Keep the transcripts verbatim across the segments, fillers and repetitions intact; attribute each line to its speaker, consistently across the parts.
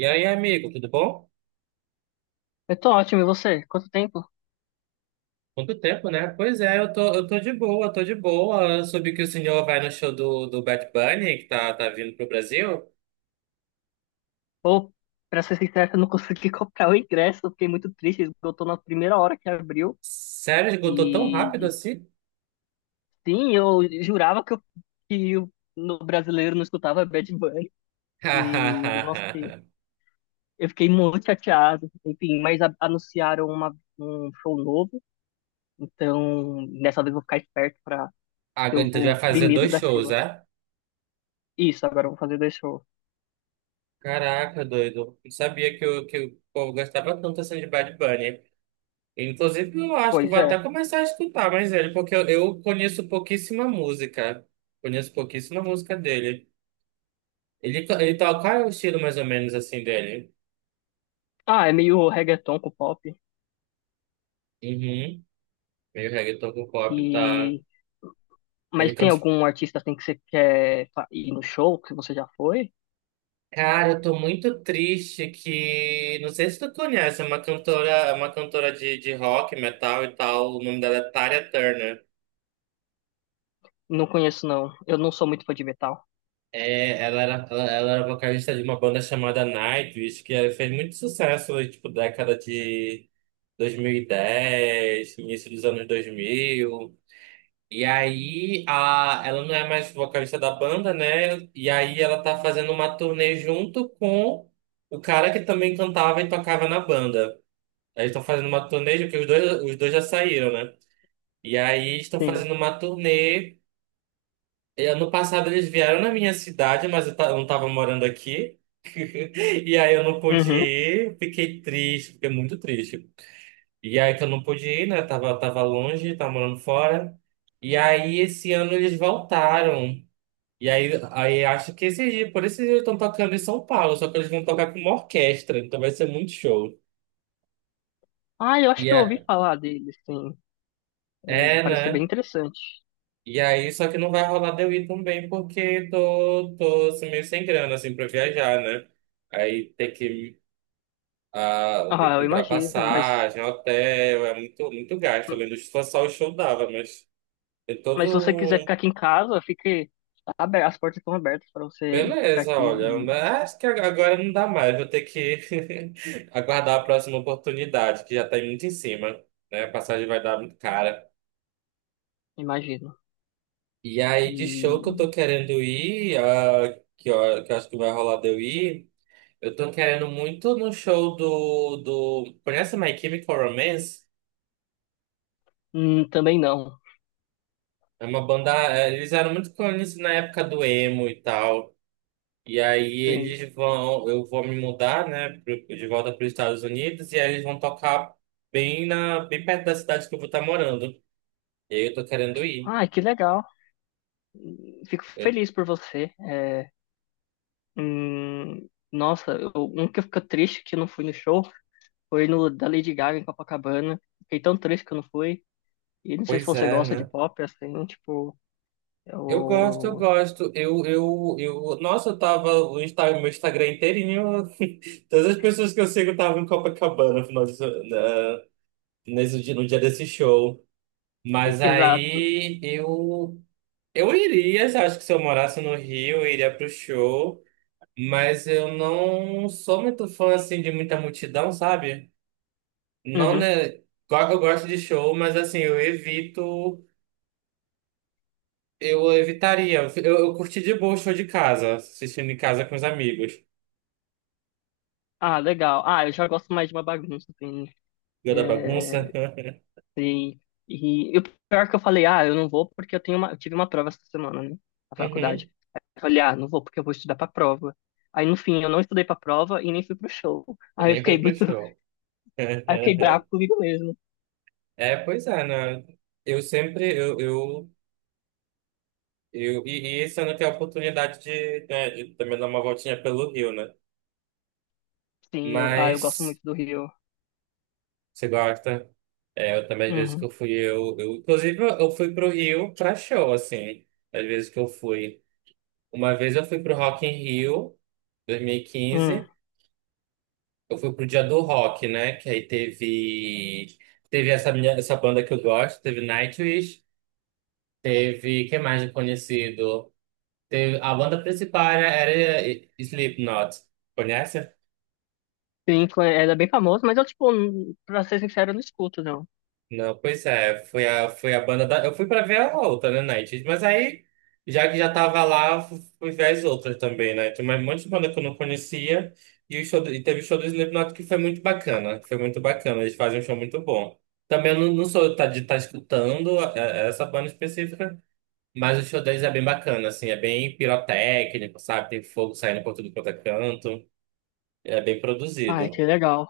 Speaker 1: E aí, amigo, tudo bom?
Speaker 2: Eu tô ótimo, e você? Quanto tempo?
Speaker 1: Quanto tempo, né? Pois é, eu tô, eu tô de boa, tô de boa. Eu soube que o senhor vai no show do, do Bad Bunny, que tá, tá vindo pro Brasil.
Speaker 2: Ou, pra ser sincero, eu não consegui comprar o ingresso, eu fiquei muito triste, esgotou na primeira hora que abriu.
Speaker 1: Sério, esgotou tão rápido
Speaker 2: E
Speaker 1: assim?
Speaker 2: sim, eu jurava que, eu, que o no brasileiro não escutava Bad Bunny. E, nossa,
Speaker 1: Hahaha.
Speaker 2: eu fiquei muito chateado. Enfim, mas a- anunciaram uma- um show novo, então dessa vez eu vou ficar esperto pra ser
Speaker 1: Então já
Speaker 2: o
Speaker 1: vai fazer
Speaker 2: primeiro
Speaker 1: dois
Speaker 2: da
Speaker 1: shows,
Speaker 2: fila.
Speaker 1: é?
Speaker 2: Isso, agora eu vou fazer dois shows.
Speaker 1: Caraca, doido. Não sabia que, o que o povo gostava tanto assim de Bad Bunny. Inclusive, eu acho que
Speaker 2: Pois
Speaker 1: vou
Speaker 2: é.
Speaker 1: até começar a escutar mais ele, porque eu, eu conheço pouquíssima música. Conheço pouquíssima música dele. Ele, to- ele toca, qual é o estilo mais ou menos assim dele?
Speaker 2: Ah, é meio reggaeton com pop.
Speaker 1: Uhum. Meio reggaeton com pop, tá?
Speaker 2: E.
Speaker 1: Ele
Speaker 2: Mas tem
Speaker 1: canta, assim,
Speaker 2: algum artista assim que você quer fa- ir no show que você já foi?
Speaker 1: cara, eu tô muito triste que. Não sei se tu conhece, é uma cantora, é uma cantora de, de rock, metal e tal. O nome dela é Tarya Turner.
Speaker 2: Não conheço, não. Eu não sou muito fã de metal.
Speaker 1: É, ela era, ela, ela era vocalista de uma banda chamada Nightwish, que fez muito sucesso, tipo, década de dois mil e dez, início dos anos dois mil. E aí, a, ela não é mais vocalista da banda, né? E aí ela tá fazendo uma turnê junto com o cara que também cantava e tocava na banda. Aí estão fazendo uma turnê, porque os dois, os dois já saíram, né? E aí estão
Speaker 2: Sim.
Speaker 1: fazendo uma turnê. E ano passado eles vieram na minha cidade, mas eu, ta- eu não tava morando aqui. E aí eu não pude
Speaker 2: Uhum.
Speaker 1: ir, fiquei triste, fiquei muito triste. E aí que eu não pude ir, né? Tava, tava longe, tava morando fora. E aí esse ano eles voltaram. E aí, aí acho que esse dia, por esse dia eles estão tocando em São Paulo, só que eles vão tocar com uma orquestra, então vai ser muito show.
Speaker 2: Ah, eu acho
Speaker 1: E
Speaker 2: que eu ouvi
Speaker 1: é,
Speaker 2: falar dele, sim. É,
Speaker 1: é,
Speaker 2: parece ser bem
Speaker 1: né?
Speaker 2: interessante.
Speaker 1: E aí, só que não vai rolar de eu ir também, porque tô, tô assim, meio sem grana, assim, pra viajar, né? Aí tem que, ah, tem
Speaker 2: Ah,
Speaker 1: que
Speaker 2: eu
Speaker 1: comprar
Speaker 2: imagino, mas,
Speaker 1: passagem, hotel, é muito, muito gasto. Além do que só o show dava, mas tem
Speaker 2: mas se
Speaker 1: todo
Speaker 2: você quiser ficar
Speaker 1: um...
Speaker 2: aqui em casa, fique aberto, as portas estão abertas para você ficar
Speaker 1: Beleza,
Speaker 2: aqui,
Speaker 1: olha,
Speaker 2: e-
Speaker 1: mas acho que agora não dá mais, vou ter que aguardar a próxima oportunidade, que já tá muito em cima, né? A passagem vai dar muito cara.
Speaker 2: imagino.
Speaker 1: E aí, de show que eu
Speaker 2: E
Speaker 1: tô querendo ir, ah, que, eu, que eu acho que vai rolar de eu ir, eu tô querendo muito no show do, do... Conhece My Chemical Romance?
Speaker 2: hum, também não.
Speaker 1: É uma banda, eh, eles eram muito conhecidos na época do emo e tal. E aí
Speaker 2: Sim.
Speaker 1: eles vão, eu vou me mudar, né, pro- de volta para os Estados Unidos, e aí eles vão tocar bem na, bem perto da cidade que eu vou estar morando. E aí eu tô querendo ir.
Speaker 2: Ah, que legal. Fico
Speaker 1: Eu-
Speaker 2: feliz por você. É, hum, nossa, eu, um que eu fico triste que eu não fui no show foi no da Lady Gaga em Copacabana. Fiquei tão triste que eu não fui. E não sei se
Speaker 1: Pois
Speaker 2: você
Speaker 1: é,
Speaker 2: gosta de
Speaker 1: né?
Speaker 2: pop, assim, tipo,
Speaker 1: Eu gosto, eu
Speaker 2: eu...
Speaker 1: gosto. Eu, eu, eu, nossa, eu tava o Insta- meu Instagram inteirinho. Todas as pessoas que eu sigo estavam em Copacabana no final desse- na- nesse dia, no dia desse show.
Speaker 2: e-
Speaker 1: Mas
Speaker 2: exato.
Speaker 1: aí eu, eu iria, acho que se eu morasse no Rio, eu iria pro show. Mas eu não sou muito fã, assim, de muita multidão, sabe? Não,
Speaker 2: Uhum.
Speaker 1: né? Claro que eu gosto de show, mas, assim, eu evito... Eu evitaria. Eu, eu curti de boa o show de casa, assistindo em casa com os amigos.
Speaker 2: Ah, legal. Ah, eu já gosto mais de uma bagunça, assim.
Speaker 1: Viu da bagunça?
Speaker 2: É, sim. E, e o pior que eu falei, ah, eu não vou porque eu tenho uma, eu tive uma prova essa semana, né? Na faculdade.
Speaker 1: Uhum.
Speaker 2: Aí eu falei, ah, não vou porque eu vou estudar pra prova. Aí, no fim, eu não estudei pra prova e nem fui pro show.
Speaker 1: E
Speaker 2: Aí eu
Speaker 1: nem
Speaker 2: fiquei
Speaker 1: foi pro
Speaker 2: muito,
Speaker 1: show.
Speaker 2: aí eu fiquei bravo comigo mesmo.
Speaker 1: É, pois é, né? Eu sempre... Eu, eu, eu, e, e esse ano eu tenho a oportunidade de, né, de também dar uma voltinha pelo Rio, né?
Speaker 2: Sim, eu, ah, eu gosto
Speaker 1: Mas...
Speaker 2: muito do Rio.
Speaker 1: Você gosta? É, eu também, às vezes que
Speaker 2: Uhum.
Speaker 1: eu fui, eu, eu inclusive, eu eu fui pro Rio pra show, assim, às vezes que eu fui. Uma vez eu fui pro Rock in Rio,
Speaker 2: Hum.
Speaker 1: dois mil e quinze, eu fui pro Dia do Rock, né, que aí teve, teve essa, minha, essa banda que eu gosto, teve Nightwish, teve, quem mais de conhecido? Teve, a banda principal era, era Slipknot, conhece?
Speaker 2: Pink era bem famoso, mas eu, tipo, n- pra ser sincero, eu não escuto, não.
Speaker 1: Não, pois é, foi a, foi a banda da. Eu fui pra ver a outra, né, Night? Mas aí, já que já tava lá, fu- fui ver as outras também, né? Tem mais um monte de banda que eu não conhecia e, o show, do- e teve o show do Slipknot que foi muito bacana. Foi muito bacana, eles fazem um show muito bom. Também eu não, não sou tá, de estar escutando a- a- essa banda específica, mas o show deles é bem bacana, assim, é bem pirotécnico, sabe? Tem fogo saindo por tudo quanto é canto, é bem
Speaker 2: Ai,
Speaker 1: produzido.
Speaker 2: que legal.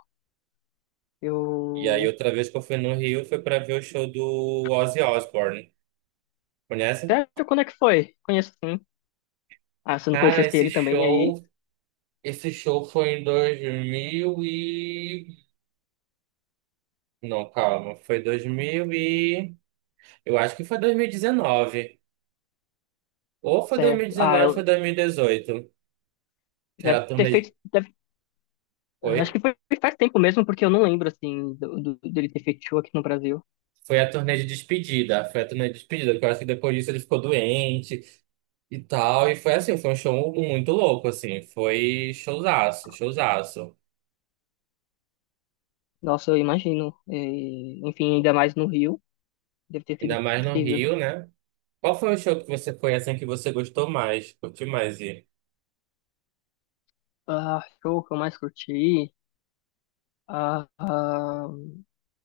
Speaker 1: E aí,
Speaker 2: Eu.
Speaker 1: outra vez que eu fui no Rio foi pra ver o show do Ozzy Osbourne. Conhece?
Speaker 2: Sério, quando é que foi? Conheço sim. Ah, se eu não
Speaker 1: Cara,
Speaker 2: conhecesse
Speaker 1: esse
Speaker 2: ele também, aí.
Speaker 1: show, esse show foi em dois mil e... Não, calma, foi dois mil e... Eu acho que foi dois mil e dezenove. Ou foi
Speaker 2: Certo. Ah,
Speaker 1: dois mil e dezenove, ou foi
Speaker 2: eu...
Speaker 1: dois mil e dezoito. Que era
Speaker 2: deve
Speaker 1: a
Speaker 2: ter
Speaker 1: turnê... de-
Speaker 2: feito. deve- Acho que
Speaker 1: Foi?
Speaker 2: foi faz tempo mesmo, porque eu não lembro, assim, do, do- dele ter feito show aqui no Brasil.
Speaker 1: Foi a turnê de despedida. Foi a turnê de despedida, porque eu acho que depois disso ele ficou doente e tal. E foi assim, foi um show muito louco, assim. Foi showzaço, showzaço.
Speaker 2: Nossa, eu imagino. E, enfim, ainda mais no Rio. Deve ter
Speaker 1: Ainda
Speaker 2: sido
Speaker 1: mais no
Speaker 2: incrível.
Speaker 1: Rio, né? Qual foi o show que você foi, assim, que você gostou mais? Curtiu mais?
Speaker 2: Ah, show que eu mais curti. Ah, ah,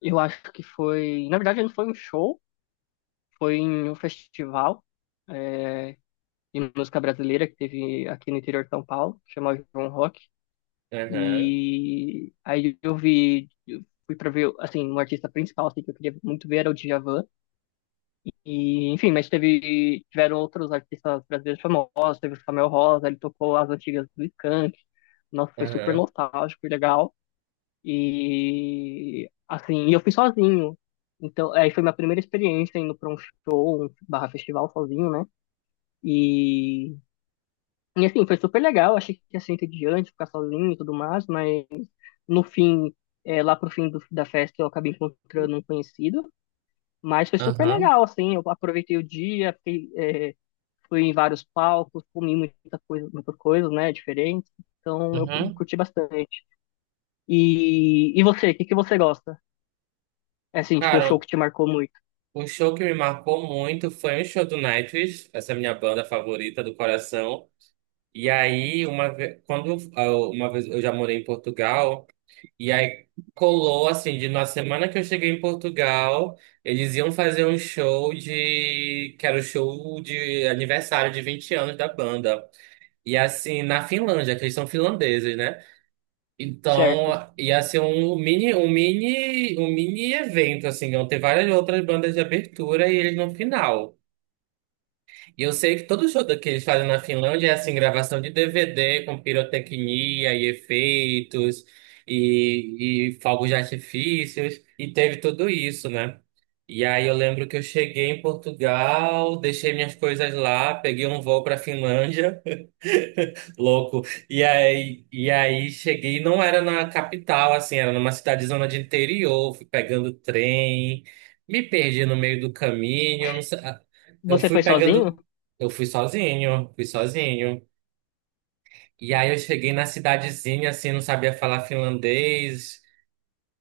Speaker 2: eu acho que foi. Na verdade, não foi um show, foi em um festival, é, de música brasileira que teve aqui no interior de São Paulo, que chamava João Rock.
Speaker 1: Aham,
Speaker 2: E aí eu vi, eu fui pra ver, assim, um artista principal assim, que eu queria muito ver era o Djavan. E, enfim, mas teve, tiveram outros artistas brasileiros famosos, teve o Samuel Rosa, ele tocou as antigas do Skank. Nossa, foi super
Speaker 1: aham,
Speaker 2: nostálgico e legal. E assim, e eu fui sozinho. Então, aí foi minha primeira experiência indo pra um show, um barra festival sozinho, né? E, e assim, foi super legal. Achei que ia ser entediante ficar sozinho e tudo mais, mas no fim, é, lá pro fim do- da festa, eu acabei encontrando um conhecido. Mas foi super
Speaker 1: aham,
Speaker 2: legal, assim. Eu aproveitei o dia, fiquei, é, fui em vários palcos, comi muita coisa, muitas coisas, né? Diferentes. Então, eu
Speaker 1: aham.
Speaker 2: curti bastante. E, e você, o que que você gosta? É assim, tipo um show
Speaker 1: Cara,
Speaker 2: que te marcou muito,
Speaker 1: um show que me marcou muito foi um show do Nightwish, essa minha banda favorita do coração. E aí, uma vez, quando eu- uma vez eu já morei em Portugal, e aí colou assim, de na semana que eu cheguei em Portugal, eles iam fazer um show de, que era o show de aniversário de vinte anos da banda. E assim, na Finlândia, que eles são finlandeses, né?
Speaker 2: certo?
Speaker 1: Então, ia ser um mini, um mini, um mini evento, assim, vão ter várias outras bandas de abertura e eles no final. E eu sei que todo show que eles fazem na Finlândia é assim, gravação de D V D com pirotecnia e efeitos e, e fogos de artifícios, e teve tudo isso, né? E aí eu lembro que eu cheguei em Portugal, deixei minhas coisas lá, peguei um voo para Finlândia. Louco. E aí, e aí cheguei, não era na capital, assim, era numa cidade zona de interior, fui pegando trem, me perdi no meio do caminho, eu não sei- ah, eu
Speaker 2: Você foi
Speaker 1: fui
Speaker 2: sozinho?
Speaker 1: pegando, eu fui sozinho, fui sozinho. E aí eu cheguei na cidadezinha, assim, não sabia falar finlandês.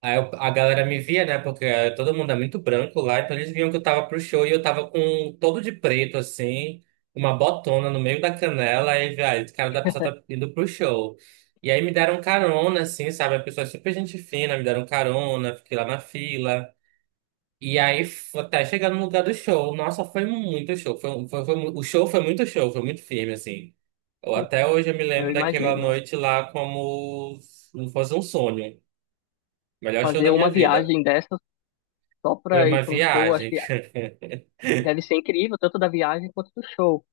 Speaker 1: Aí eu- a galera me via, né? Porque eh, todo mundo é muito branco lá, então eles viam que eu tava pro show e eu tava com um todo de preto, assim, uma botona no meio da canela, e velho, esse cara da pessoa tá indo pro show. E aí me deram carona, assim, sabe? A pessoa é super gente fina, me deram carona, fiquei lá na fila. E aí, f- até chegar no lugar do show, nossa, foi muito show. Foi, um- foi, foi mu- O show foi muito show, foi muito firme, assim. Eu, até hoje eu me
Speaker 2: Eu
Speaker 1: lembro daquela
Speaker 2: imagino.
Speaker 1: noite lá como se fosse um sonho. Melhor show
Speaker 2: Fazer
Speaker 1: da minha
Speaker 2: uma
Speaker 1: vida.
Speaker 2: viagem dessas só
Speaker 1: Foi
Speaker 2: pra ir
Speaker 1: uma
Speaker 2: pra um show, acho
Speaker 1: viagem.
Speaker 2: que deve ser incrível, tanto da viagem quanto do show.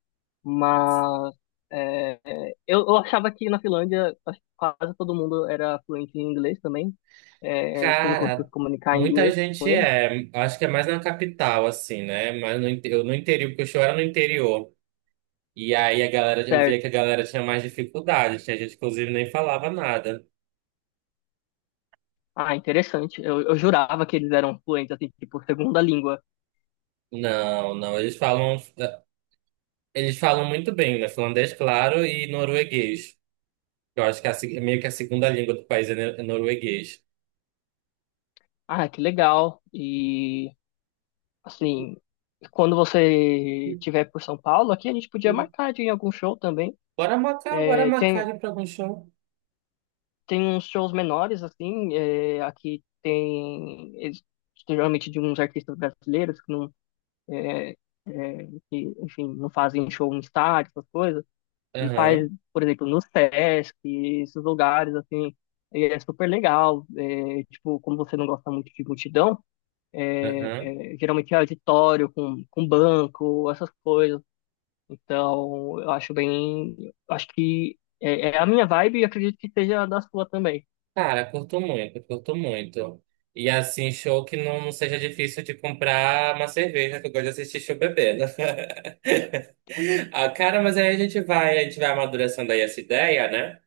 Speaker 2: Mas é, eu, eu achava que na Finlândia acho que quase todo mundo era fluente em inglês também. É, você não conseguiu
Speaker 1: Cara,
Speaker 2: se comunicar em
Speaker 1: muita
Speaker 2: inglês com
Speaker 1: gente
Speaker 2: eles?
Speaker 1: é. Acho que é mais na capital, assim, né? Mas no, inte- eu no interior, porque o show era no interior. E aí a galera, eu via
Speaker 2: Certo.
Speaker 1: que a galera tinha mais dificuldade. Tinha gente que, inclusive, nem falava nada.
Speaker 2: Ah, interessante. Eu, eu jurava que eles eram fluentes, assim, tipo, segunda língua.
Speaker 1: Não, não. Eles falam, eles falam muito bem, né? Finlandês, claro, e norueguês. Eu acho que é a se- meio que a segunda língua do país é ne- é norueguês.
Speaker 2: Ah, que legal. E assim, quando você tiver por São Paulo, aqui a gente podia marcar de ir em algum show também.
Speaker 1: Bora marcar, bora
Speaker 2: É,
Speaker 1: marcar
Speaker 2: tem,
Speaker 1: ir pra algum show.
Speaker 2: tem uns shows menores, assim, é, aqui tem eles- geralmente de uns artistas brasileiros que não, é, é, que, enfim, não fazem show em estádio, essas coisas, e faz,
Speaker 1: Aham,
Speaker 2: por exemplo, no Sesc, esses lugares, assim, e é super legal. É, tipo, como você não gosta muito de multidão, é,
Speaker 1: aham.
Speaker 2: é, geralmente é auditório com, com banco, essas coisas. Então, eu acho bem. Acho que é, é a minha vibe e acredito que seja a da sua também.
Speaker 1: Cara, curto muito, curto muito. E assim, show que não seja difícil de comprar uma cerveja, que eu gosto de assistir show bebendo. Ah, cara, mas aí a gente vai, a gente vai amadurecendo aí essa ideia, né?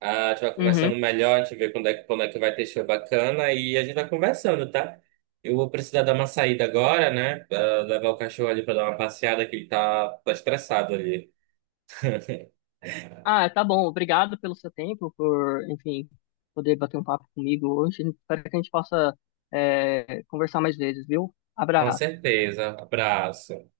Speaker 1: Ah, a gente vai conversando
Speaker 2: Uhum.
Speaker 1: melhor, a gente vê quando é, que- quando é que vai ter show bacana e a gente vai conversando, tá? Eu vou precisar dar uma saída agora, né? Ah, levar o cachorro ali pra dar uma passeada, que ele tá, tá estressado ali.
Speaker 2: Ah, tá bom. Obrigado pelo seu tempo, por, enfim, poder bater um papo comigo hoje. Espero que a gente possa, é, conversar mais vezes, viu?
Speaker 1: Com
Speaker 2: Abraço.
Speaker 1: certeza. Abraço.